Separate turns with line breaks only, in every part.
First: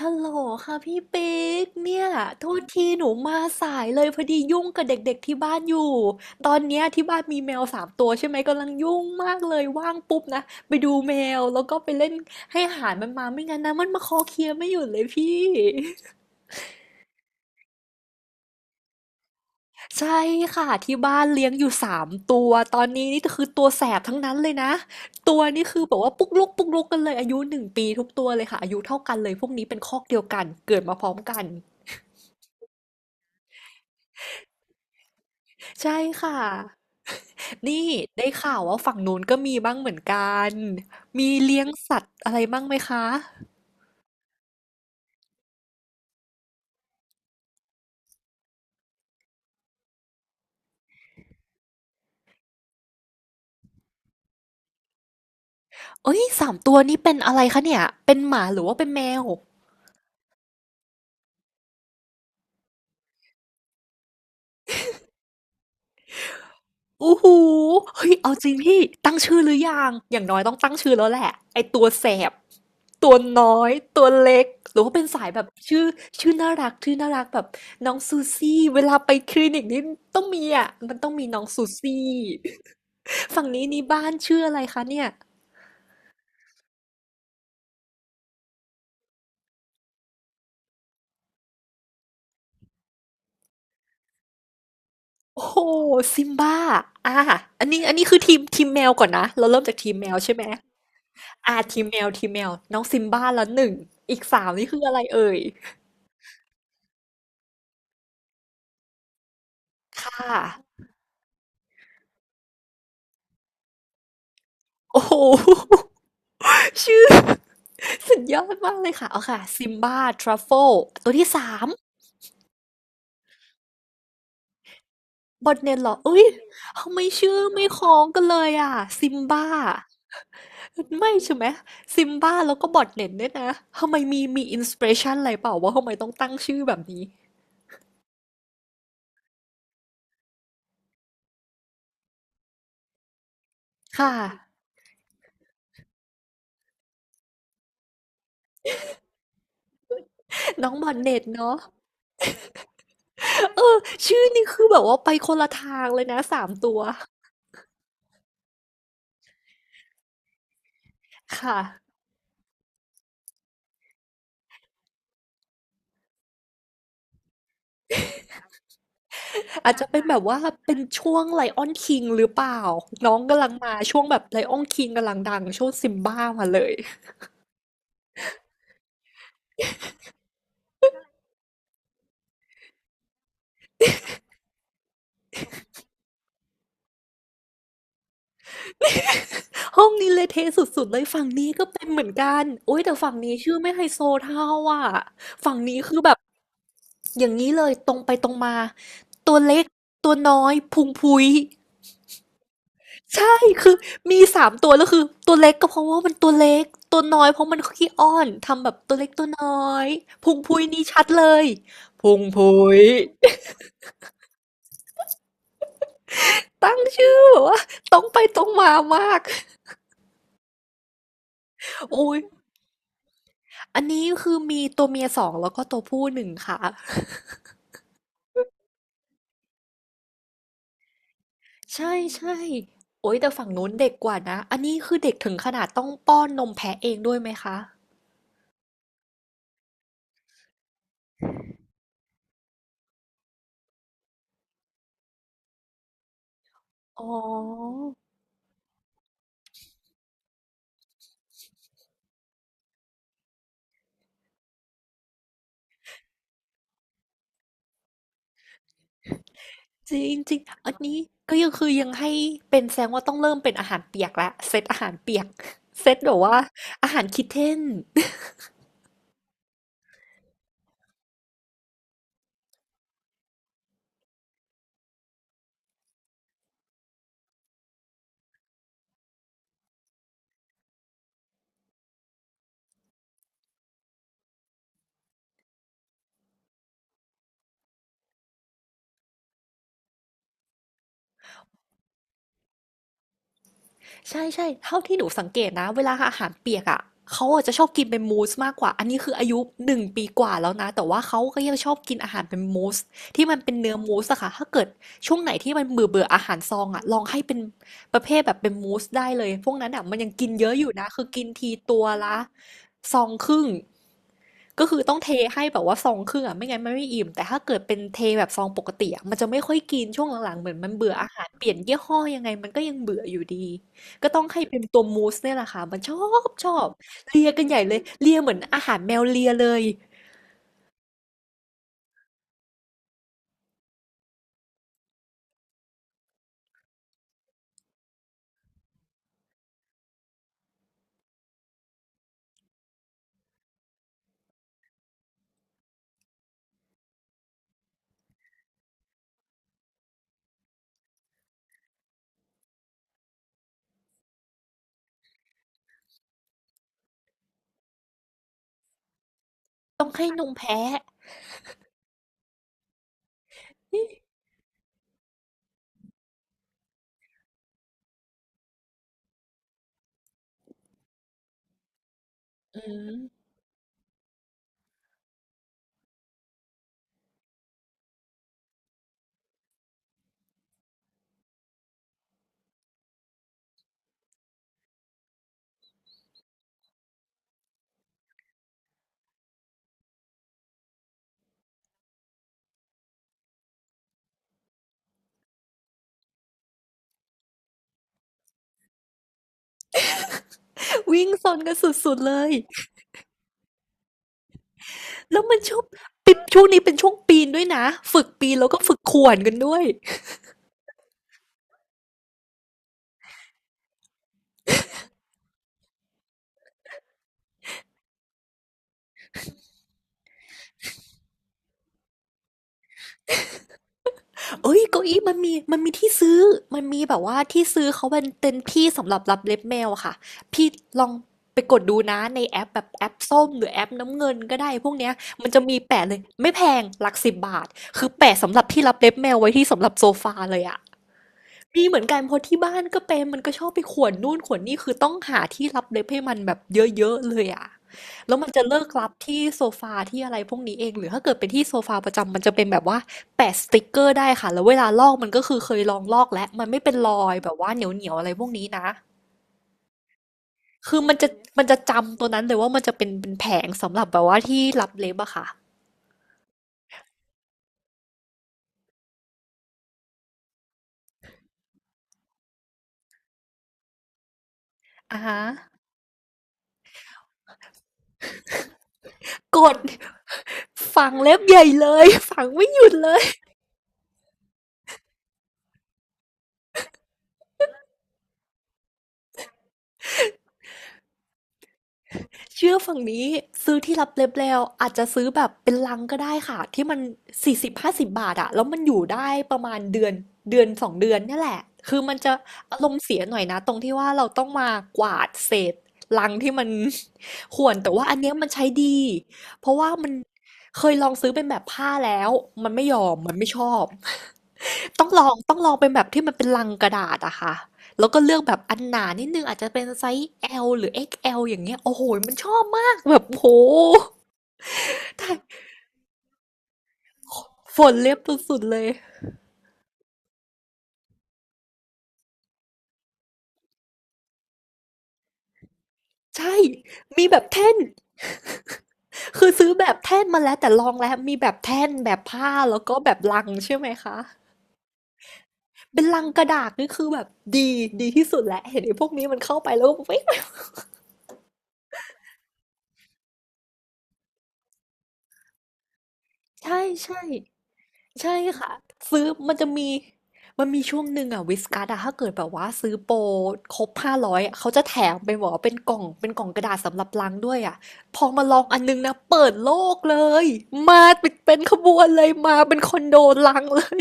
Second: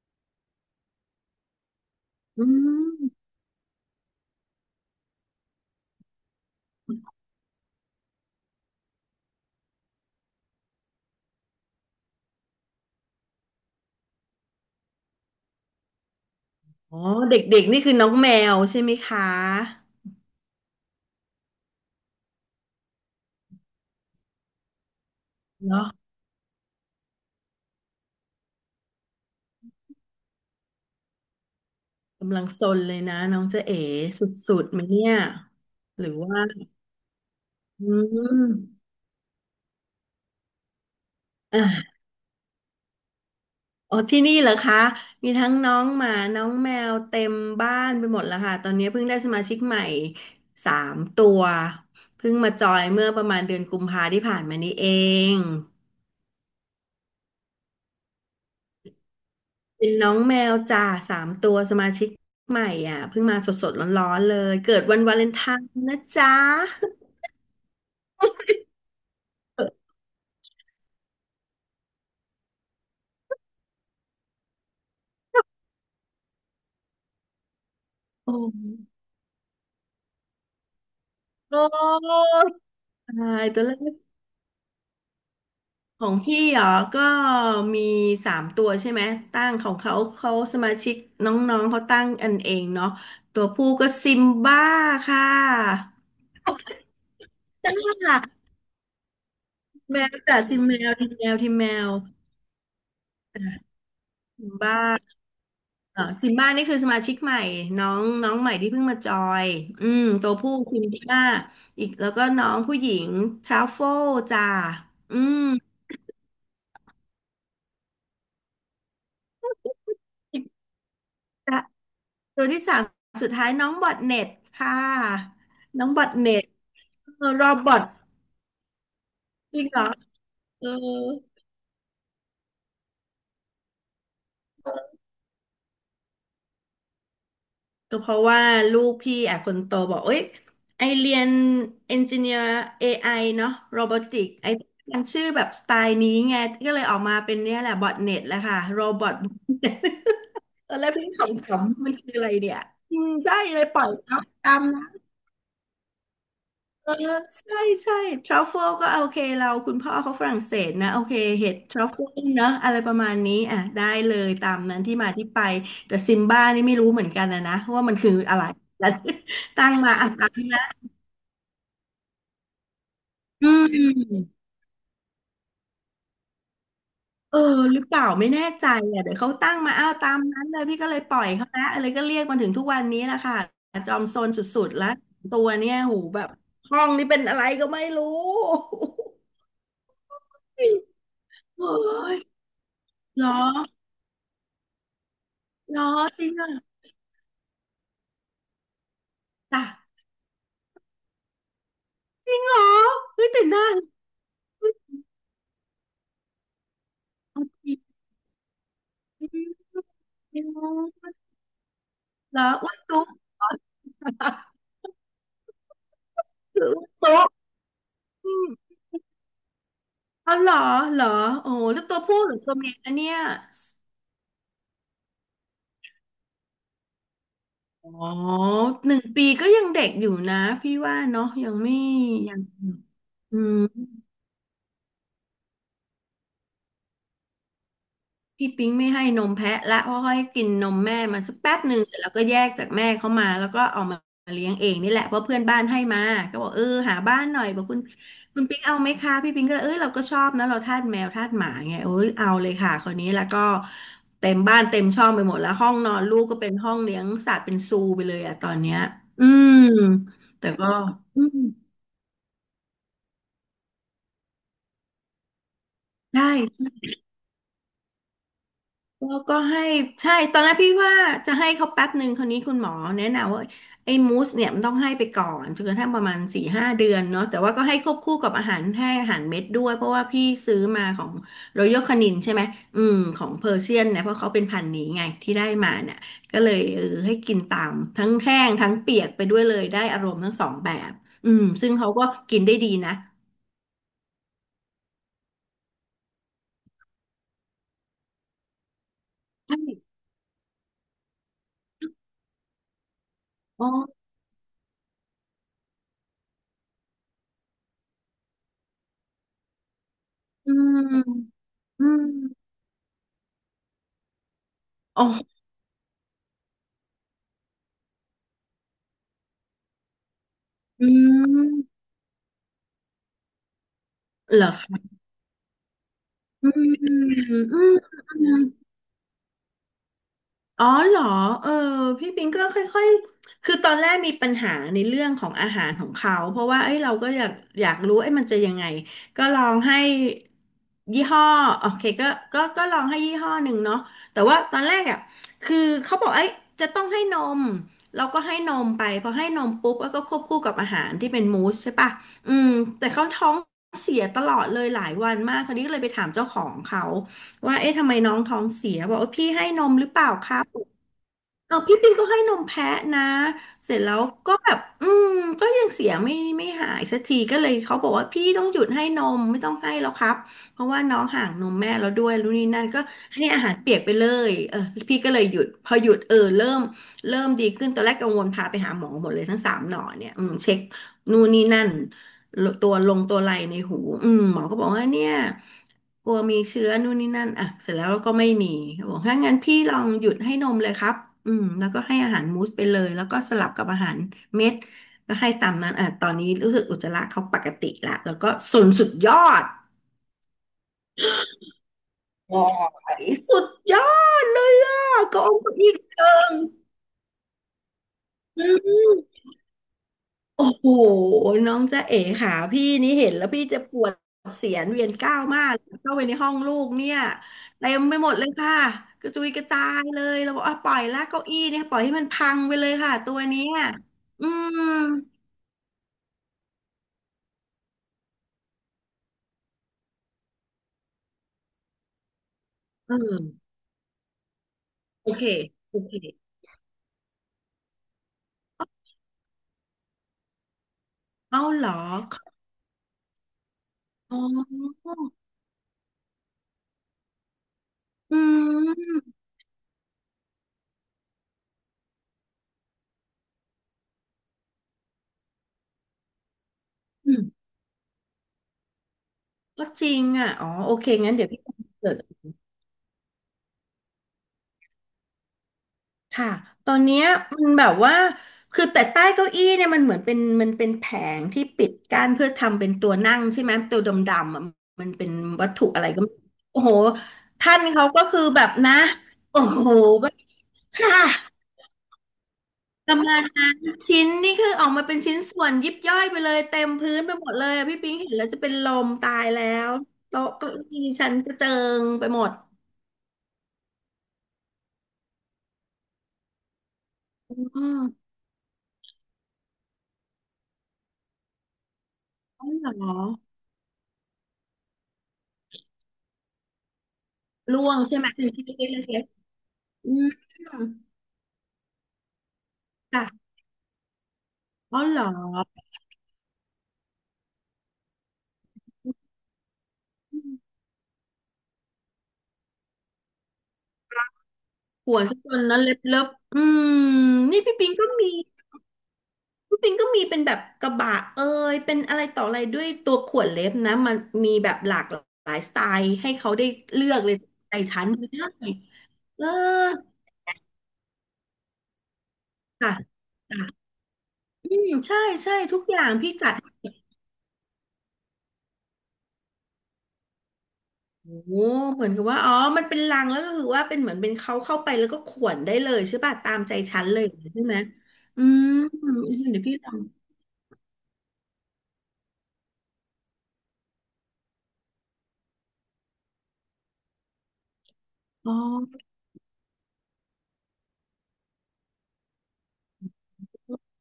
ฮัลโหลค่ะพี่ปิ๊กเนี่ย
อื
โทษทีหนู
ม
มาสายเลยพอดียุ่งกับเด็กๆที่บ้านอยู่ตอนเนี้ยที่บ้านมีแมวสามตัวใช่ไหมกำลังยุ่งมากเลยว่างปุ๊บนะไปดูแมวแล้วก็ไปเล่นให้อาหารมันมาไม่งั้นนะมันมาคอเคลียร์ไม่หยุดเลยพี่
อ๋อ เด็กๆ นี่คือน้องแมวใช่ไหมคะ
ใช่ค่ะที่บ้านเลี้ยงอยู่สามตัวตอนนี้นี่คือตัวแสบทั้งนั้นเลยนะตัวนี่คือ
เนาะ
แบบว่าปุ๊กลุกปุ๊กลุกกันเลยอายุหนึ่งปีทุกตัวเลยค่ะอายุเท่ากันเลยพวกนี้เป็นคอกเดียวกันเกิดมาพร้อมกัน
กำลังซนเลยนะน้องเจ๊เอ๋สุดๆไหมเนี่ย
ใช่
หรือ
ค่ะ
ว่า
นี่
อื
ได้
ม
ข่าวว่าฝั่งนู้นก็มีบ้างเหมือนกัน มีเลี้ยง
อ่ะ
สัตว์อะไรบ้างไหมคะ
อ๋อ ที่นี่เหรอคะ มีทั้งน้องหมาน้องแมวเต็มบ้านไปหมดแล้วค่ะ ตอนนี้เพิ่งได้สมาชิกใหม่สามตัวเพิ่งมาจอยเมื่อประมาณเดือนกุมภาที่ผ่านมานี้เอง
เอ้ย3 ตัวนี้เป็นอะไรคะเนี่ย เป็นหมาหรือว่าเป็นแมว
เป็นน้องแมวจ่าสามตัวสมาชิกใหม่อ่ะเพิ่งมาสดๆร้อนๆเลยเกิดวันวาเลนไทน์นะจ๊ะ
อู้หูเฮ้ยเอาจริงพี่ตั้งชื่อหรือยัง
โ
อย่างน้อยต้องตั้งชื่อแล้วแหละไอตัวแสบตัวน้อย ตัวเล็ก หรือว่าเป็นสายแบบชื่อชื่อน่ารักชื่อน่ารักแบบน้องซู
อ้
ซี่ เวลาไปคลินิกนี่ต้องมีอ่ะมันต้องมีน้อง
โอ
ซูซี่
้ตา
ฝั่
ย
ง
ตัว
นี้
เลื
นี่
อก
บ้านชื่ออะไรคะเนี่ย
ของพี่เหรอก็มีสามตัวใช่ไหมตั้งของเขาเขาสมาชิกน้องๆเขาตั้งอันเองเนาะตัวผู้ก็ซิมบ้าค่
โอ้โห
ะ
ซิมบ้าอ่าอั
จ
นนี้อันนี้
้า
คือทีมแมวก่อนนะเราเริ่มจากทีม
แม
แม
ว
วใช่
จ้ะ
ไหม
ทีมแมวทีมแมวทีม
อ่า
แม
ทีม
ว
แมวทีมแมวน้องซิมบ้าแลวหนึ่งอีกสา
ซิ
ม
ม
นี่
บ้า
คืออะไรเอ่ย
อ๋อซิมบ้านี่คือสมาชิกใหม่น้องน้องใหม่ที่เพิ่งมาจอยอืม
ค่
ตัว
ะ
ผู้ซิมบ้าอีกแล้วก็น้องผู้หญิงทราโฟลจ้า
โอ้
อืม
โฮ ชื่อ สุดยอดมากเลยค่ะเอาค่ะซิมบ้าทรัฟเฟิลตัวที่สาม
ตัวที่สามสุดท้ายน้องบอทเน็ตค่ะ
บอทเนน
น้
เห
อ
ร
ง
อ
บอท
เอ้ย
เน็ต
ทำไม
เออ
ชื่อ
รอบ
ไม่
บอ
ค
ท
ล้องกันเลยอ่ะซิมบ้า
จริงเหรอเออ
ไม่ใช่ไหมซิมบ้าแล้วก็บอทเนนด้วยนะทำไมมีอินสปิเรชันอะไรเปล่าว่าทำไมต้องตั้งชื่อแบบนี้
ก็เพราะว่าลูกพี่อ่ะคนโตบอกเอ้ยไอเรียนเอนจิเนียร์ AI เนาะโรบอ
ค่ะ
ติกไอมันชื่อแบบสไตล์นี้ไงก็เลยออกมาเป็นเนี่ยแหละบอทเน็ตแหละค่ะโรบอท
น้อ
เอ
ง
อ
บ
แล้
อ
ว
น
พี่
เน็
ข
ตเนาะ
ำๆมันคืออะไรเนี่ยอืมใช่
เอ
เลยป
อ
ล่อย
ชื่
เอา
อนี่
ตา
คื
ม
อแบบ
นะ
ว่าไปคนละทางเลยนะสามตัว
เออใช่ใช่ทรัฟเฟิลก็โอเคเราคุณพ่อเขาฝรั่งเศสนะโอเคเห็ด
ค่ะ
ทรัฟเฟิลเนอะอะไรประมาณนี้อ่ะได้เลยตามนั้นที่มาที่ไปแต่ซิมบ้านี่ไม่รู้เหมือนกันนะว่ามันคืออะไร ตั้
อา
ง
จจะ
มา
เป็น
อ่ะ
แบบ
ตา
ว่า
มนะ
เป็นช่วงไลออนคิงหรือเปล่าน้องกำ
อื
ลังมาช่วงแบบไล
ม
ออนคิงกำลังดังช่วงซิมบ้ามาเลย
เออหรือเปล่าไม่แน่ใจอ่ะเดี๋ยวเขาตั้งมาอ้าวตามนั้นเลยพี่ก็เลยปล่อยเขาละอะไรก็เรียกมาถึงทุกวันนี้แหละค่ะจอมซนสุดๆแล้วตัวเนี่ยหูแบบห้องนี้เป็นอะไรก็ไม่รู้
ห้องนี้เละเทะสุดๆเลยฝั่งนี้ก็
โอ้
เป็นเหมือน
ย
กันโอ้ยแต่ฝั่ง
เหรอ
นี้ชื่อไม่ไฮโซเท่าอ่ะฝั่ง
เหร
นี้
อ
คือแบบ
จริงอ่ะ
อย่างนี้เลยตรงไปตรงมาตัวเล็
จ้ะ
กตัวน้อยพุงพุ้ย
จริงเหรอเฮ้ย
ใช่
แต่น่า
คือมีสามตัวแล้วคือตัวเล็กก็เพราะว่ามันตัวเล็กตัวน้อยเพราะมันขี้อ้อนทำแบบตัวเล็กตัวน้อยพุงพุยนี่ชัดเลยพุง
เหรอ
พุ
อ้วน
ย
ตุ๊กหรือ
ตั้ง
อ้วนตุ๊
ชื่อ
ก
แบบว่าตรงไป
อื
ตร
ม
งมามาก
เอาเหรอเหรอโอ้แล้วตัว
โอ้
ผู้
ย
หรือตัวเมียอันเนี้ย
อันนี้คือมีตัวเมีย2แล้วก็ตัวผู้หนึ่งค่ะ
อ๋อหนึ่งปีก็ยังเด็กอยู่นะพี่ว่าเนาะยังไม่
ใช่
ยั
ใช่
ง
โอ้ยแต่
อื
ฝั่ง
ม
นู้นเด็กกว่านะอันนี้คือเด็กถึงขนาดต้องป้อนนมแพะเองด้วยไหมคะ
พี่ปิ๊งไม่ให้นมแพะละเพราะให้กินนมแม่มาสักแป๊บหนึ่งเสร็จแล้วก็แยกจากแม่เข้ามาแล้วก็เอามาเลี้ยงเองนี่แหละเพราะเพื่อนบ้านให้มาก็บอกเออหา
อ๋อ
บ้านหน่อยบอกคุณปิ๊งเอาไหมคะพี่ปิ๊งก็เลยเออเราก็ชอบนะเราทาสแมวทาสหมาไงเออเอาเลยค่ะคนนี้แล้วก็เต็มบ้านเต็มช่องไปหมดแล้วห้องนอนลูกก็เป็นห้องเลี้ยงสัตว์เป็นซูไปเลยอะตอนเนี้ยอืม
จริงจริง
แต่ก็
อันนี้ก็ยังคือยังให้เป็นแสดงว่าต้องเริ่มเป็นอาหารเปียกละเซตอาหารเปียก เซตแบบ
ใช่
ว่าอาหารคิดเทน
แล้วก็ให้ใช่ตอนแรกพี่ว่าจะให้เขาแป๊บหนึ่งคราวนี้คุณหมอแนะนำว่าไอ้มูสเนี่ยมันต้องให้ไปก่อนจนกระทั่งประมาณสี่ห้าเดือนเนาะแต่ว่าก็ให้ควบคู่กับอาหารให้อาหารเม็ดด้วยเพราะว่าพี่ซื้อมาของรอยัลคานินใช่ไหมอืมของเพอร์เซียนเนี่ยเพราะเขาเป็นพันธุ์นี้ไงที่ได้มาเนี่ยก็เลยเออให้กินตามทั้งแห้งทั้งเปียกไปด้วยเลยได้อารมณ์ทั้งสองแบบอืมซึ่งเขาก็กินได้ดีนะ
ใช่ใช่เท่าที่หนูสังเกตนะเวลาอาหารเปียกอ่ะเขาอาจจะชอบกินเป็นมูสมากกว่าอันนี้คืออายุ
ใช่
หนึ่งปีกว่าแล้วนะแต่ว่าเขาก็ยังชอบกินอาหารเป็นมูสที่มันเป็น
อ๋อ
เนื้อมูสอะค่ะถ้าเกิดช่วงไหนที่มันเบื่อเบื่ออาหารซองอะลองให้เป็นประเภทแบบเป็นมูสได้เลยพวกนั้นอะมันยังกินเย
อื
อะอยู่นะคือกิน
ม
ทีตั
อื
วละ
ม
ซองครึ่ง ก็คือต้อง
อ๋
เท
อ
ให้แบบว่า1 ซองครึ่งอ่ะไม่งั้นมันไม่อิ่มแต่ถ้าเกิดเป็นเทแบบซองปกติอะมันจะไม่ค่อยกินช่วงหลังๆเหมือนมัน
อื
เบื่ออาหารเปลี่ยนยี่
ม
ห้อยังไงมันก็ยังเบื่ออยู่ดีก็ต้องให้
เหรอ
เป็นตัว
คะ
มูสเนี่ยแหละค่ะมันชอบช
อื
อบ
มอืม
เลียกันให
อ
ญ่เลยเลียเห
ื
มือน
ม
อาหารแมวเลียเลย
อ๋อเหรอเออพี่ปิงก็ค่อยๆคือตอนแรกมีปัญหาในเรื่องของอาหารของเขาเพราะว่าเอ้ยเราก็อยากรู้เอ้ยมันจะยังไงก็ลองให้ยี่ห้อโอเคก็ลองให้ยี่ห้อหนึ่งเนาะแต่ว่าตอนแรกอ่ะคือเขาบอกเอ้ยจะต้องให้นมเราก็ให้นมไปพอให้นมปุ๊บแล้วก็ควบคู่กับอาหารที่เป็นมูสใช่ปะอืมแต่เขาท้องเสียตลอดเลยหลายวันมากคราวนี้ก็เลยไปถามเจ้าของเขา ว่าเอ๊ะทำไมน้องท้องเสียบอกว่าพี่ให้นมห
ต้อ
รื
ง
อเป
ให้
ล่า
น
ค
ม
รับ
แพะ
เออพี่ปิงก็ให้นมแพะนะเสร็จแล้วก็แบบอืมก็ยังเสียไม่หายสักทีก็เลยเขาบอกว่าพี่ต้องหยุดให้นมไม่ต้องให้แล้วครับเพราะว่าน้องห่างนมแม่แล้วด้วยรู้นี่
อื
นั่นก็ให้
ม
อาหารเปียกไปเลยเออพี่ก็เลยหยุดพอหยุดเออเริ่มดีขึ้นตอนแรกกังวลพาไปหาหมอหมดเลยทั้งสามหนอเนี่ยอืมเช็คนู่นนี่นั่น ตัวลงตัวไหลในหูหมอก็บอกว่าเนี่ยกลัวมีเชื้อนู่นนี่นั่นอ่ะเสร็จแล้วก็ไม่มีเขาบอกถ้างั้นพี่ลองหยุดให้นมเลยครับแล้วก็ให้อาหารมูสไปเลยแล้วก็สลับกับอาหารเม็ดก็ให้ตามนั้นอ่ะตอนนี้รู้สึกอุจจาระเขาปกติละแล้วก็สุนสุดยอด
วิ่งซนกันสุดๆเลย
โอ๋อสุดยอดเลยอ่ะ
แล้
ก็
ว
อ
มั
ง
นชอ
ค์
บ
อีกเกิ
ปิด
ง
ช่วงนี้เป็นช่วงปีนด้วยนะฝึกปีน
อื
แล้วก็ฝึกข่วน
ม
กันด้วย
โอ้โหน้องจ๊ะเอ๋ค่ะพี่นี่เห็นแล้วพี่จะปวดเสียนเวียนก้าวมากเข้าไปในห้องลูกเนี่ยเต็มไปหมดเลยค่ะกระจุยกระจายเลยเราบอกอ่ะปล่อยละเก้าอี้เนี่ยปล่อยให้มันพังไปเลยค่ะตัวเนี้ยอื
เอ้ย
ม
เก้าอี้มันมีมีที่ซื้อ มันมีแบบว่าที่ซื้อเขาเป็นเต็นที่สำหรับรับเล็บแมวอะค่ะ พี่ลองไปกดดูนะในแอปแบบแอ
เอ
ป
อ
ส้มหรือแอปน้ำเงินก็ได้พวกเนี้ย
โอเค
มันจะมี
โอ
แปะเล
เค
ยไม่แพงหลัก10 บาทคือแปะสำหรับที่รับเล็บแมวไว้ที่สำหรับโซฟาเลยอะ
เอาเห
มี
รอ
เหมือนกันเพราะที่บ้านก็เป็นมันก็ชอบไปข่วนนู่
อ๋
นข่วนนี่คือ
อ
ต้องหาที่รับเล็บให้มันแบบเยอะๆเลยอะแล้
อื
วมันจะเลิกรับ
ม
ที่โซฟาที่อะไรพวกนี้เองหรือถ้าเกิดเป็นที่โซฟาประจำมันจะเป็นแบบว่าแปะสติกเกอร์ได้ค่ะแล้วเวลาลอกมันก็คือเคยลองลอกแล้วมันไม่เป็นรอ
อื
ย
ม
แบบว่าเหนียวๆอะไรพวกนี้นะ
ก็จริงอ่ะอ๋อโอ
คือ
เค
มันจะ
งั้นเดี๋ยวพี่
มันจะ
เกิด
จำตัวนั้นเลยว่ามันจะเป็นแผงสำหรับแบบว่าที่รับเล็บอะค่ะ
ค่ะ ตอนเนี้ยมันแบบว่า คือแต่ใต้เก้าอี้เนี่ยมันเหมือนเป็นมันเป็นแผงที่ปิดกั้นเพื่อทำเป็นตัวนั่งใช่ไหมตัวดำๆอะมัน
อ่
เป็น
ฮะ
วัตถุอะไรก็ไม่โอ้โหท่านเขาก็คือแบบนะ
ก
โอ้
ด
โหแบบ
ฝั
ค่ะ
งเล็บใหญ่เลยฝังไม่หยุด
ป
เล
ระ
ย
มาณนั้นชิ้นนี่คือออกมาเป็นชิ้นส่วนยิบย่อยไปเลยเต็มพื้นไปหมดเลยอะพี่ปิงเห็นแล้วจะเป็นลมตายแล้วโต๊ะเก้าอี้ฉันกระเจิงไปหมด
เชื่อฝั่งนี้ซื้อที่รับเล็บแล้วอาจจะซื้อแบบเป็นลังก็ได้ค่ะที่มันสี่สิบ
อ๋
ห้าสิบ
อ
บาทอะแล้วมันอยู่ได้ประมาณเดือนเดือนสองเดือนเนี่ยแหละคือมันจะ
อ๋อ
อารม
เห
ณ์
รอ
เสียหน่อยนะตรงที่ว่าเราต้องมากวาดเศษลังที่มัน ข่วน
ร่
แต่
วง
ว่าอั
ใช่
น
ไหม
เนี้ย
เป็
มัน
นชิ้
ใช้
นเ
ดี
ล็ก
เพราะว่า
ๆ
มั
อื
น
ม
เคยลองซื้อเป็นแบบผ้าแล้วมันไม่ยอมมัน
ค่ะ
ไม่ชอบ
อ๋อ
ต้อง
เหร
ล
อ
องต้องลองเป็นแบบที่มันเป็นลังกระดาษอะค่ะ แล้วก็เลือกแบบอันหนานิดนึงอาจจะเป็นไซส์ L หรือ XL อกซ์แอลอย่างเงี้ยโอ้โหมันชอบมากแบบโห
ปวด
ได้
ทุกคนนะเล็บเล็บอืมนี่พี่
ฝ
ปิง
น
ก็
เล็บ
มี
สุดๆเลย
เป็นแบบกระบะเอ่ยเป็นอะไรต่ออะไรด้วยตัวขวดเล็บนะมันมีแบบหลากหลายสไตล์ให้เขา
ใช่
ได้เลือก
มี
เลย
แบบแท่
ใจ
น
ฉันไม่ได้เออ
คือซื้อแบบแท่นมาแล้วแต่ลองแล้วมีแบบแท่นแบบผ้าแล้ว
ค่ะ
ก็แบบลังใช่
ค่ะ
ไหมคะ
อืมใช่ใช่ทุกอ
เป็
ย่า
น
ง
ลัง
พี่
กระ
จัด
ดาษ
ให้
นี่คือแบบดีดีที่สุดแล้วเห็นไอ้พวกนี้มันเข้าไปแล้วก็เว้ย
โอ้โหเหมือนกับว่าอ๋อมันเป็นลังแล้วก็คือว่าเป็นเหมือนเป็นเขาเข้าไปแล้วก็ขวนได้เลยใช่ป่ะตามใจ
ใช่
ฉันเล
ใช่
ยใช่ไหม
ใช่
อืม
ค่ะซื้อมัน
เดี๋ยว
จะ
พี่ล
มี
อง
มันมีช่วงหนึ่งอะวิสกัสอะถ้าเกิดแบบว่าซื้อโปรครบ500เขาจะแถมเป็นแว่าเป็นกล่องเป็นกล่องกระดาษสำหรับล้างด้วยอะพอมา
อ๋
ลองอันนึง
อ
นะเปิดโลกเลยมาเป็นขบวนเลยมาเป็นคอนโดลังเลย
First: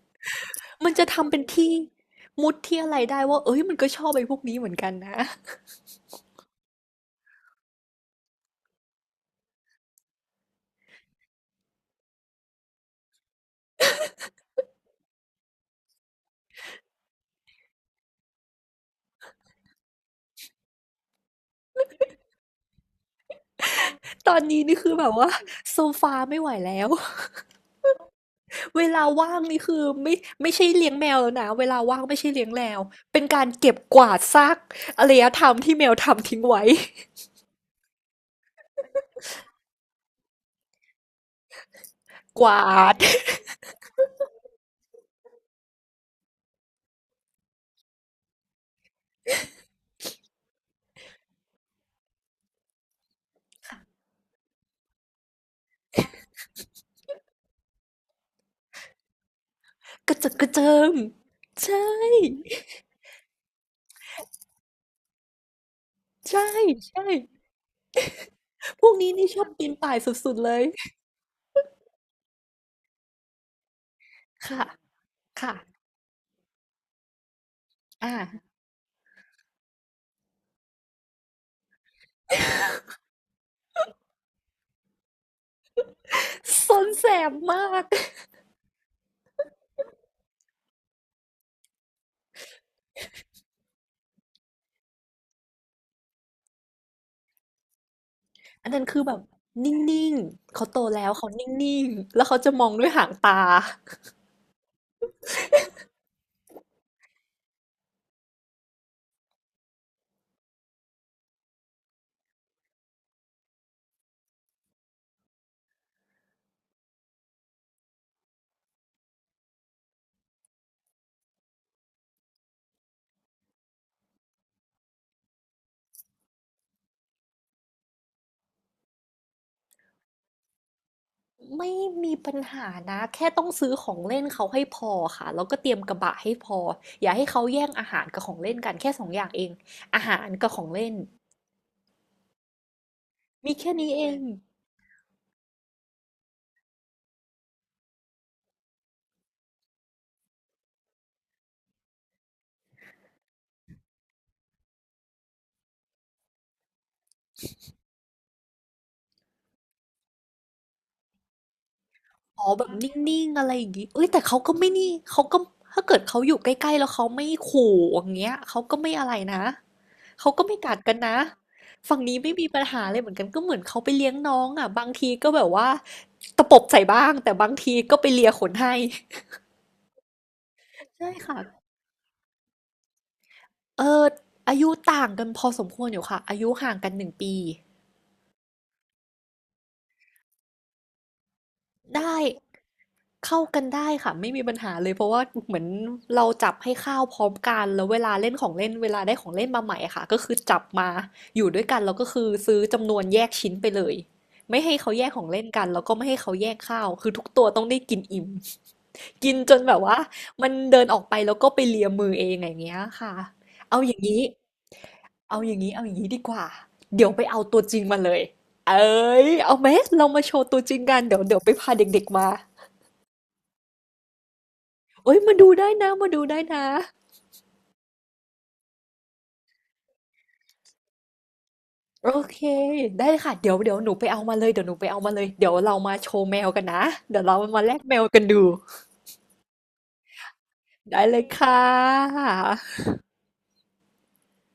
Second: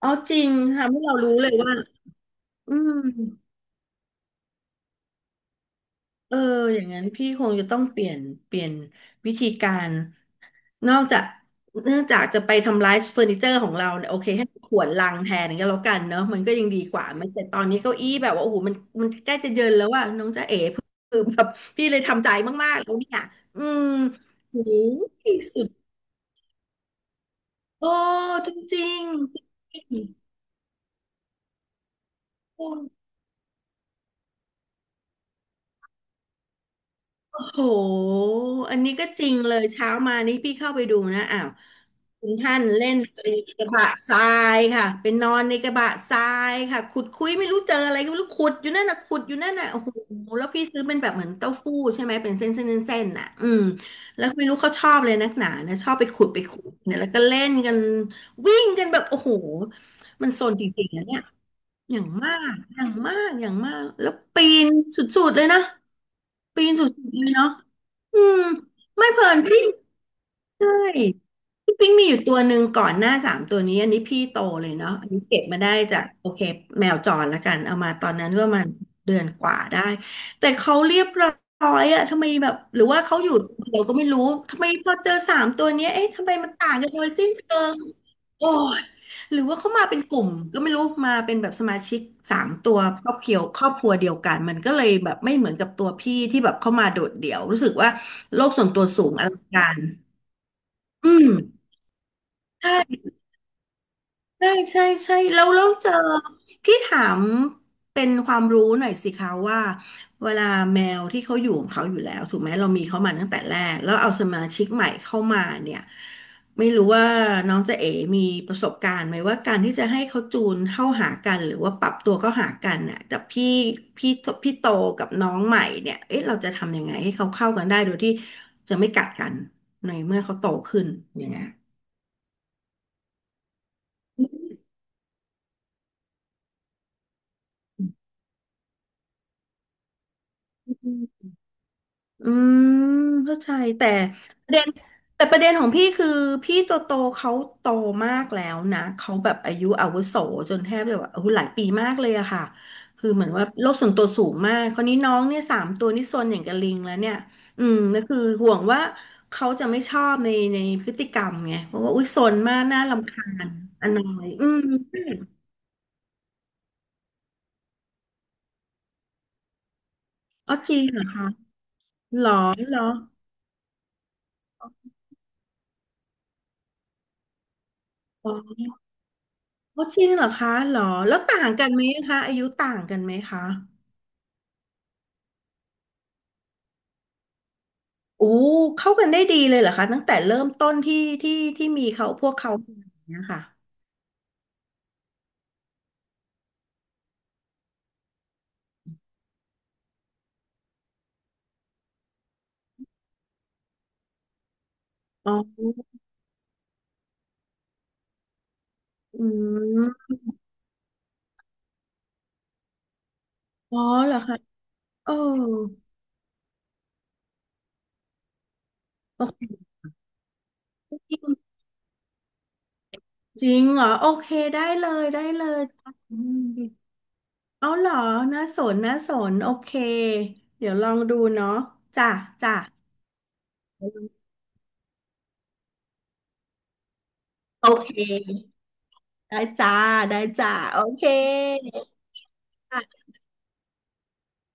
อ๋อจริง
มั
ทำ
น
ให้
จะ
เรา
ทำ
รู้
เป็น
เลย
ที่
ว่า
มุด
อื
ที่อะ
ม
ไรได้ว่าเอ้ยมันก็ชอบไอ้พวกนี้เหมือนกันนะ
เอออย่างนั้นพี่คงจะต้องเปลี่ยนเปลี่ยนวิธีการนอกจากเนื่องจากจะไปทำลายเฟอร์นิเจอร์ของเราเนี่ยโอเคให้ขวนลังแทนก็แล้วกันเนอะมันก็ยังดีกว่ามันแต่ตอนนี้เก้าอี้แบบว่าโอ้โหมันมันใกล้จะเยินแล้วว่าน้องจ๊ะเอ๋คือแบบพี่เลยทำใจมากๆแล้วเนี่ยอืม
ตอน
โห
นี้นี่คือแบบว่า
สุด
โซฟาไม่ไหวแล้ว
โอ้จ
เว
ริง
ลาว่างนี่
ๆจ
คื
ริ
อ
ง
ไม่ใช่เลี้ยงแมวแล้วนะเวลาว่างไม่ใช่เลี้ยงแมวเป็นการเก็บกวาดซากอารยธรรมที่แมวทำทิ้งไว้
โหอันนี้ก็จริงเลยเช้ามานี่พี่เข้าไปดูนะอ้าวคุณ
ก
ท่า
วา
นเล่
ด
น ในกระบะทรายค่ะเป็นนอนในกระบะทรายค่ะขุดคุยไม่รู้เจออะไรก็ไม่รู้ขุดอยู่นั่นน่ะขุดอยู่นั่นน่ะโอ้โหแล้วพี่ซื้อเป็นแบบเหมือนเต้าหู้ใช่ไหมเป็นเส้นเส้นเส้นเส้นน่ะอืมแล้วไม่รู้เขาชอบเลยนักหนานะชอบไปขุดไปขุดเนี่ยแล้วก็เล่นกันวิ่งกันแบบโอ้โห
กระ
มั
เจิ
น
ด
โซ
กระ
น
เจิ
จริง
ง
ๆนะเนี่ย
ใช่
อย่างมากอย่างมากอย่างมากแล้วปีนสุดๆเลยนะ
ใช่
ปีนสุด
ใช่
ๆเลยเนาะ อืม
พวก
ไม่
นี้
เพลิ
นี่ช
น
อบ
พี่
ปีนป่ายสุดๆเลย
ใช่พี่ปิ๊งมีอยู่ตัวหนึ่งก่อนหน้าสามตัวนี้อันนี้พี่โต
ค่ะ
เลยเนาะอันนี้เก็บ
ค่ะ
มาได้จากโอเคแมวจรละกันเอามาตอ
อ่า
นนั้นก็ประมาณเดือนกว่าได้แต่เขาเรียบร้อยอะทำไมแบบหรือว่าเขาอยู่เดี๋ยวก็ไม่รู้ทำไมพอเจอสามตัวเนี้ยเอ๊ะทำไมมัน
ซ
ต่าง
น
กันโด
แส
ยสิ้
บ
นเชิ
มา
ง
ก
โอ้ยหรือว่าเขามาเป็นกลุ่มก็ไม่รู้มาเป็นแบบสมาชิกสามตัวครอบครัวเดียวกันมันก็เลยแบบไม่เหมือนกับตัวพี่ที่แบบเข้ามาโดดเดี่ยวรู้สึกว่าโลกส่
อั
วน
นนั้
ตั
น
ว
คือ
สู
แบ
ง
บ
อลังกา
นิ
ร
่งๆเขาโตแล้
อื
ว
ม
เขานิ่งๆแล้วเขาจะมองด้วย
ใช่
หางตา
ใช่ใช่ใช่แล้วเจอพี่ถามเป็นความรู้หน่อยสิคะว่าเวลาแมวที่เขาอยู่ของเขาอยู่แล้วถูกไหมเรามีเขามาตั้งแต่แรกแล้วเอาสมาชิกใหม่เข้ามาเนี่ยไม่รู้ว่าน้องเจะเอ๋มีประสบการณ์ไหมว่าการที่จะให้เขาจูนเข้าหากันหรือว่าปรับตัวเข้าหากันน่ะกับพี่พี่โตกับน้องใหม่เนี่ยเอ๊ะเราจะทำยังไงให้เขาเข้ากันได้โดยที่จะไม่กัดกันในเมื่อเขาโตขึ้นอย่างเงี้ย
ไม่มีปัญหานะแค่ต้องซื้อของเล่นเขาให้พอค่ะแล้วก็เตรียมกระบะให้พออย่าให้เขาแย่งอาหารกับของเล่นกันแค่สองอย่างเองอาหารกับของเล่น
อืมเข้าใจ
มีแค่
แต่
นี้เอง
ประเด็นของพี่คือพี่โตโตเขาโตมากแล้วนะเขาแบบอายุอาวุโสจนแทบจะแบบโอายุหลายปีมากเลยอะค่ะคือเหมือนว่าโลกส่วนตัวสูงมากคราวนี้น้องเนี่ยสามตัวนี่ซนอย่างกับลิงแล้วเนี่ยอืมก็คือห่วงว่าเขาจะไม่ชอบในพฤติกรรมไงเพราะว่าอุ้ยซน
อ๋อ
มาก
แบบ
น่า
น
รำ
ิ่
คา
งๆอะ
ญ
ไรอย่าง
อ
งี้
นอ
เอ้ยแต่
ย
เขา
อื
ก็
ม
ไม่นี่เขาก็ถ้าเกิดเขาอยู่ใกล้ๆแล้วเขาไม่ขู่อย่างเงี้ยเขาก็ไม่อะไรนะเขาก็
อ๋
ไม่
อจ
กัด
ริง
กัน
เหรอ
นะ
คะ
ฝั่งนี้
หรอ
ไม่มีปัญ
เหรอ
หาเลยเหมือนกันก็เหมือนเขาไปเลี้ยงน้องอ่ะบางทีก็แบบว่าตะปบใส่บ้างแต่บางทีก็ไปเลี
อ๋
ยขนให้
อ อ๋อจริงเหรอคะเหรอ
ใช่
แล้ว
ค่ะ
ต่างกันไหมคะอายุต่างกันไหมคะ
เอออายุต่างกันพอสมควรอยู่ค่ะอายุห่างกัน1 ปี
โอ้เข้ากันได้ดีเลยเหรอคะตั้งแต่เริ่มต้นที่ที่มีเขา
ได้
พวกเขาอย่างเนี้ย
เข้า
ค่ะ
กันได้ค่ะไม่มีปัญหาเลยเพราะว่าเหมือนเราจับให้ข้าวพร้อมกันแล้วเวลาเล่นของเล่นเวลาได้ของเล่นมาใหม่อะค่ะก็คือจับมาอยู่ด้วยกันแล้วก็คือซื้อจำนวนแยกชิ้นไปเลยไม่ให้เขาแยกของ
อ๋
เล่นกันแล้วก็
อ
ไม่ให้เขาแยกข้าวคือทุกตัวต้องได้กินอิ่ม
อื
กินจนแบบว่า
ม
มันเดินออกไปแล้วก็ไปเลียมือเองอย่างเงี้ยค่ะ
อ๋
เอา
อ
อย่าง
เหรอ
นี้
คะเออ
เอาอย่างนี้ดีกว่า เดี๋ยวไปเอาตัวจริงมาเลย เอ้
โอ
ยเอา
เค
ไหมเรามาโชว์ตัวจริงกันเดี๋ยวไปพาเด็กๆมา
จริงเหรอโอเคได้เลย
เอ้ย
ได้
มา
เล
ดู
ย
ได้นะมา
อื
ดูได้
ม
นะ
เอาเหรอน่าสนน่าสนโอเคเดี๋ยวลองดูเนาะจ้ะ
โอเค
จ้ะ
ได้เลยค่ะเดี๋ยวหนูไปเอามาเลยเดี๋ยวหนูไปเอามาเลยเดี๋ยวเรามาโชว์แมวกันนะเดี๋ยวเรามา
โอ
แลก
เ
แมวกันดู
คได้จ้าได้จ้าโอ
ได้
เค
เลยค่ะ